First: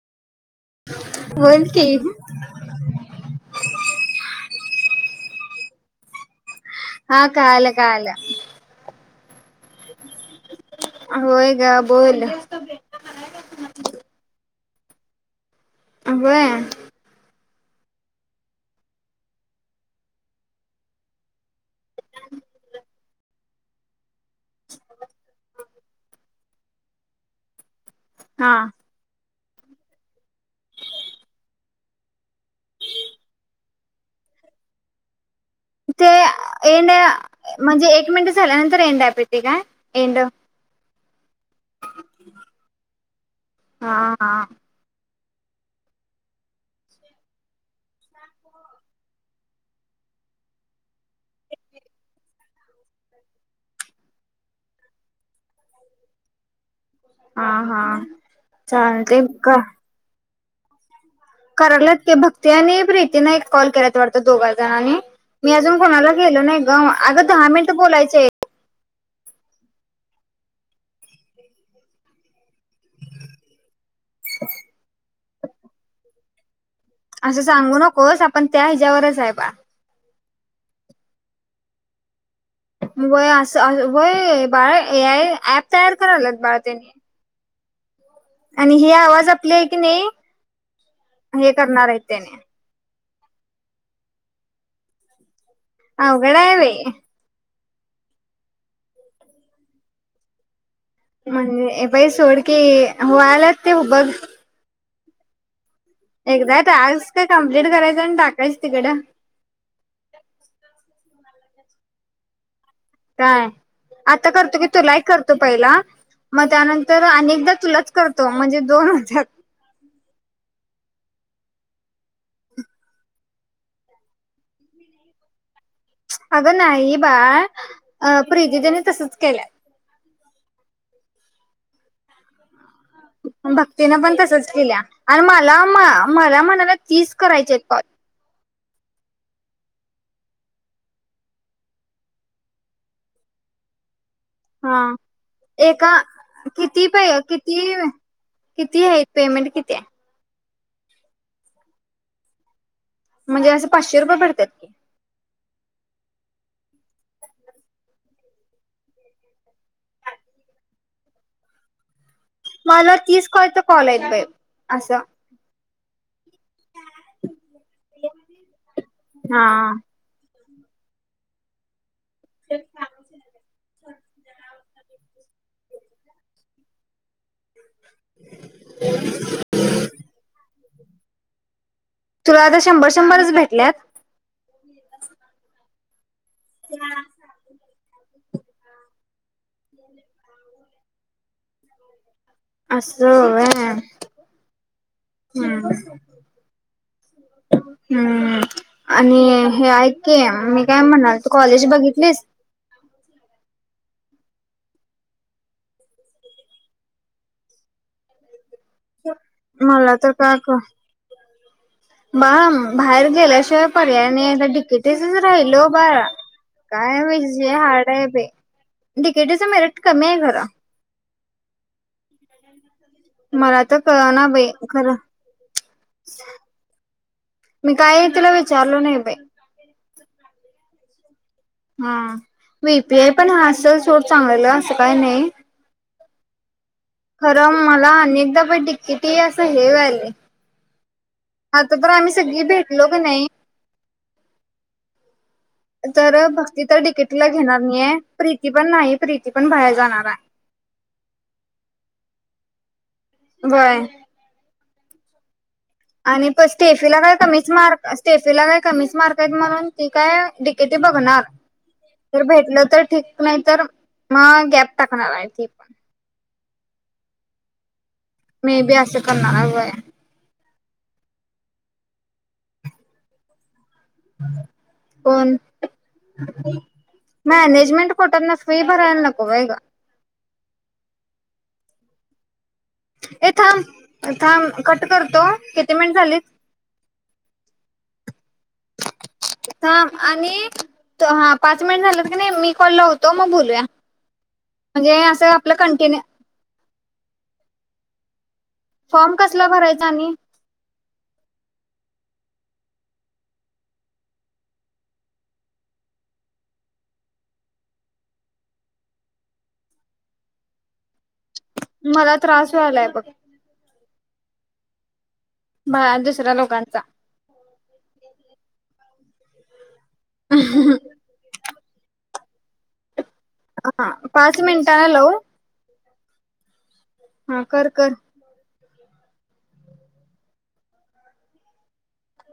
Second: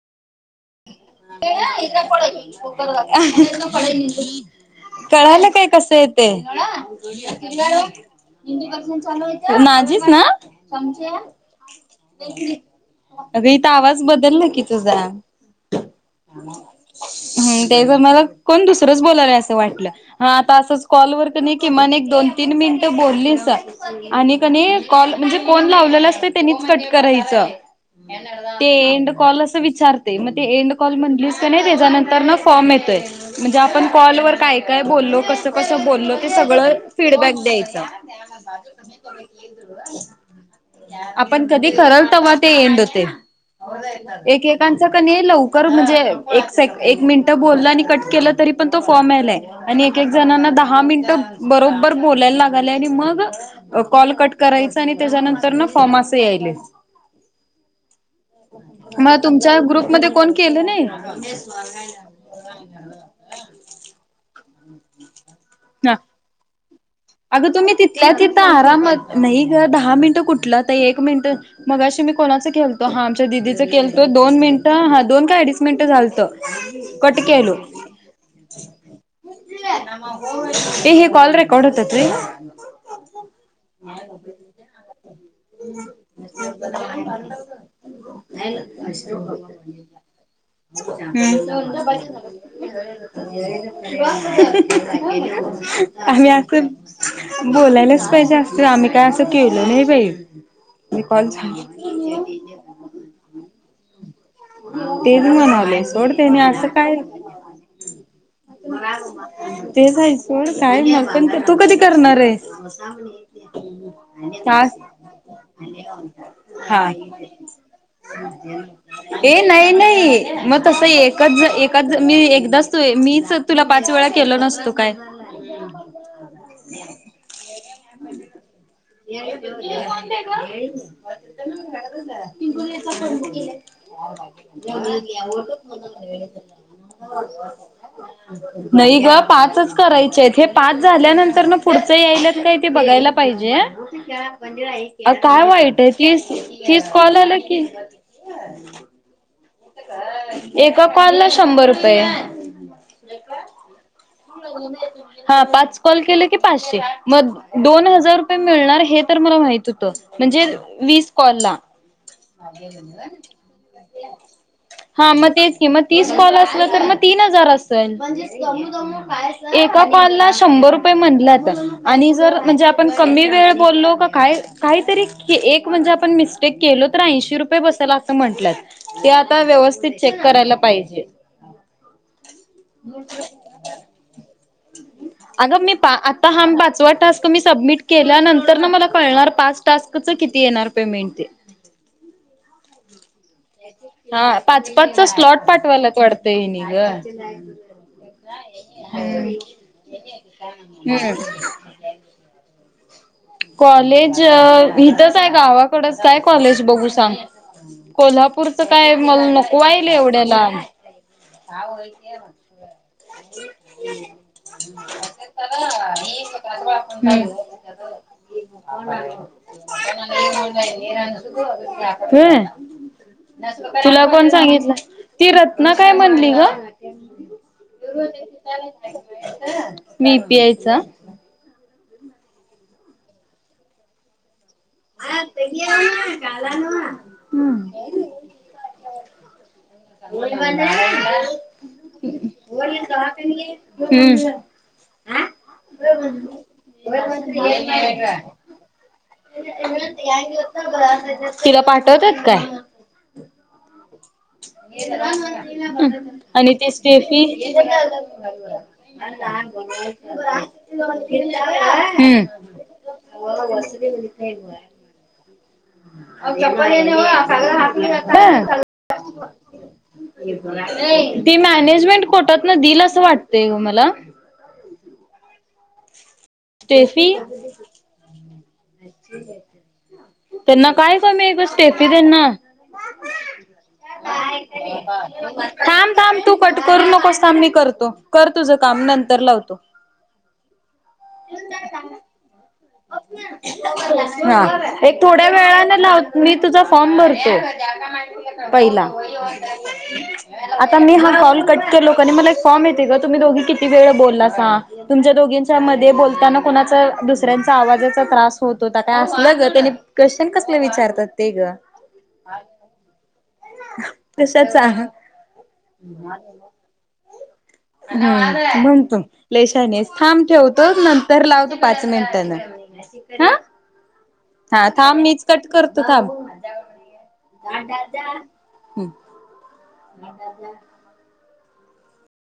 [inaudible] बोल की कळालय का कसय ते? [inaudible] हा कळालं कळालं माझीच ना चमचा होय ग बोल रीता आवाज बदललाय की तिचा तु जा व्हय ते जरा मला कोण दुसरच बोलायलय अस वाटलं हा आता असच कॉलवर का नई. की म्हणे एक दोन तिन मिनट बोललीस आणि कनी कॉल म्हणजे कोन लावत आपल्यालाच तेनिच कट करायच. येणारा हा जाणारा ते ऐन्ड कॉल असतो. तु विचार ते म ते एन्ड कॉल म्हंटलीस का नइ त्याच्यानंतरन हो मिच आहे म्हणजे आपण कॉलवर काय काय बोललो कस? ते एन्ड द्यायचं म्हणजे एक मिनिट झाल्यानंतर एन्ड दाबीती काय एन्ड या आपण कधी करल तेव्हा ते एन्ड होतय हा हा एकेकांच ते लवकर म्हणजे एक सेंक एक मिनिट बोलल आणि कट केल तरी तो फोमेले एक एक जणांना दहा मिनिट बरोबर बोलायला लागायला आणि मग कॉल कर करायचा आणि त्याच्यानंतर ना फॉम अस यायल्यात हा हा चालतय. ज्या ग्रुप मध्ये कोण? केलं नाही करलेत की भक्ती आणि प्रीतीने एक कॉल करत वाटतं जा आणि मी अजून कोणाला गेलो नाही. गमा अगं तुम्ही तिथल्या तिथं आरामात नाही ग दहा मिनटं कुठलं तर एक तो हा आमच्या दिदीचं केल तो दोन मिनिटं हा दोन का अडीच मिनिटं झालतं. [unintelligible] असं केलो सांगू नकोस आपण त्या हिच्यावरच आहे बाळ हे कॉल रेकॉर्ड होतात [unintelligible] व्हय असं व्हय बाळा ए आय ऍप तयार करालात बाळा त्यांनी आणि ह्म्म हे आवाज आपले आहे की नाही [inaudible] हे करणार आहेत त्याने आम्ही अवघड असच आहे बाई बोलायलाच पाहिजे असं आम्ही काय असं केलं नाही बाई. मी कॉल म्हणजे झाला ए बाई सोडकीे व्हालात ते बघ तेच म्हाणालोय एकदा टास्क कंप्लीट करायचं आणि टाक तेच आहे सोड काय मला पण तू कधी करणार आहे. काय आता करतो की तुला ही करतो पहिला, मग हा त्यानंतर अनेकदा तुलाच करतो म्हणजे दोन होत्यात. ए नाही नाही मग तसं एकच-एकच मी एकदाच तो मी तुला पाच वेळा केला नसतो काय अगं नाही बाळ अ प्रीतीदिदी [unintelligible] [inaudible] [unintelligible] ने भक्तीनं पण तसंच केल्या आणि मला मला म्हणाला तीस करायचे आहेत कॉल नाही गं पाचच करायचे आहेत हे पाच झाल्यानंतर न पुढचं यायला ते बघायला पाहिजे हा अ काय वाईट आहे, एका किती तीस-तीस प कॉल आलकी [inaudible] किती किती आहे पेमेंट किती आहे एका कॉलला शंभर रुपये म्हणजे असं पाचशे रुपये पडतात की [unintelligible] हा पाच कॉल केले की पाचशे मग दोन हजार रुपये मिळणार हे तर मला माहिती होतं म्हणजे वीस कॉलला. मला तीस पर्यंत कॉलयेत बाई...... असं हा मग तेच की मग तीस कॉल असले की तीन हजार असते. हा एका कॉल ला [unintelligible] शंभर रुपये म्हणल्यात. आणि जर म्हणजे आपण कमी वेळ बोललो काय काही तरी हे एक तर आपण मिस्टेक केलो, तर ऐंशी रुपये बस ते असं म्हटल्यात ते आता व्यवस्थित चेक करायला पाहिजे. तुला आता शंभर शंभरच भेटल्यात आगं मी पा आत [unintelligible] तुम्ही सबमिट केल्यानंतरन मला कळणार पाच टास्क च किती येणार पेमेंट ते अस [inaudible] हो हा हा पाच पाचचा स्लॉट हं पाठवायलात वाटतं हेनी गं. हम्म आणि हे ऐक की मी काय मनायले हम्म. कॉलेज बघितले कॉलेज अ इथच हाय गावाकडच काय कॉलेज बघू सांग. कोल्हा मला तर काय लांब. कल--बघा ना बाहेर गेल्याशिवाय पर्याय नाही. आता डि के टी चं च राहिलं बाळा. काय बाई विषय हार्ड [unintelligible] हाय. आहे खरं होय मला तर तुला कळना कोण बाई सांगितलं? खरं ती रत्ना काय म्हणली ग? मी काय तुला विचारलो नाही बाई व्ही पी आय च? हा व्हि पी आय पण असल सोड चांगलं. तस काय नाही. आला ना खरं मला आणि एकदा द्किती की किती असं हे व्हायलय आता तर आम्ही सगळी भेट [unintelligible] हं [inaudible] आ तर भक्ती तर डी कितला घेणार नाही ये प्रीती पण नाही प्रीत [unintelligible] त्यात काय व्हय ये जरा आन ग आणि स्टेफी ला काय कमीच मार्क स्टेफी ला काय कमीच मार्क म्हणून ती काय [inaudible] बघना जर हम्म. भेटलं तर ठीक नाही तर गॅप म टाकणार य ती पण. [unintelligible] मी बी आस करणार आहे व्हय. ते मॅनेजमेंट कोटातन दिल आस वाटतय ग मला. कोण? स्टेफी मॅनेजमेंट कोटातनं फी भराय नको व्हय ग तेना काय कमी ए थांब हाय थांब कट करतो [unintelligible] किती थांब मिनिट थांब झालीत तू कट करू नकोस थांब मी करतो. कर तुझं काम नंतर लावतो. हा आणि त हा पाच महिनं झाल्यात कि नाही मी कॉल लावतो मग बोलूया हा म्हणजे एक थोड्या असं आपलं वेळान लाव कंटिन्यू मि तुझा फॉम भरतो. [inaudible] पहिला, फॉर्म कसला भरायचा आणि आता मी हा कॉल कट केलो का नाही मला एक फॉम येतोच ग तुम्ही दोघी किती वेळ बोलासा, तुमच्या दोघीनच्या मध्ये बोलताना कुणाचं दुस त्यांचा आवाजाचा त्रास होत होता काय? आसलं ग त्यांनी क्वेशन कसले विचारतात. ते ग मला त्रास व्हयालाय बग तसच आणा. दुसऱ्या लोकांचा [inaudible] म्हण तू लय शानी आहेस. थांब ठेवतो नंतर लाव नंतरन हा पाच मिनिटांन लावू? तू थांब हा कर कर [inaudible] ह [unintelligible]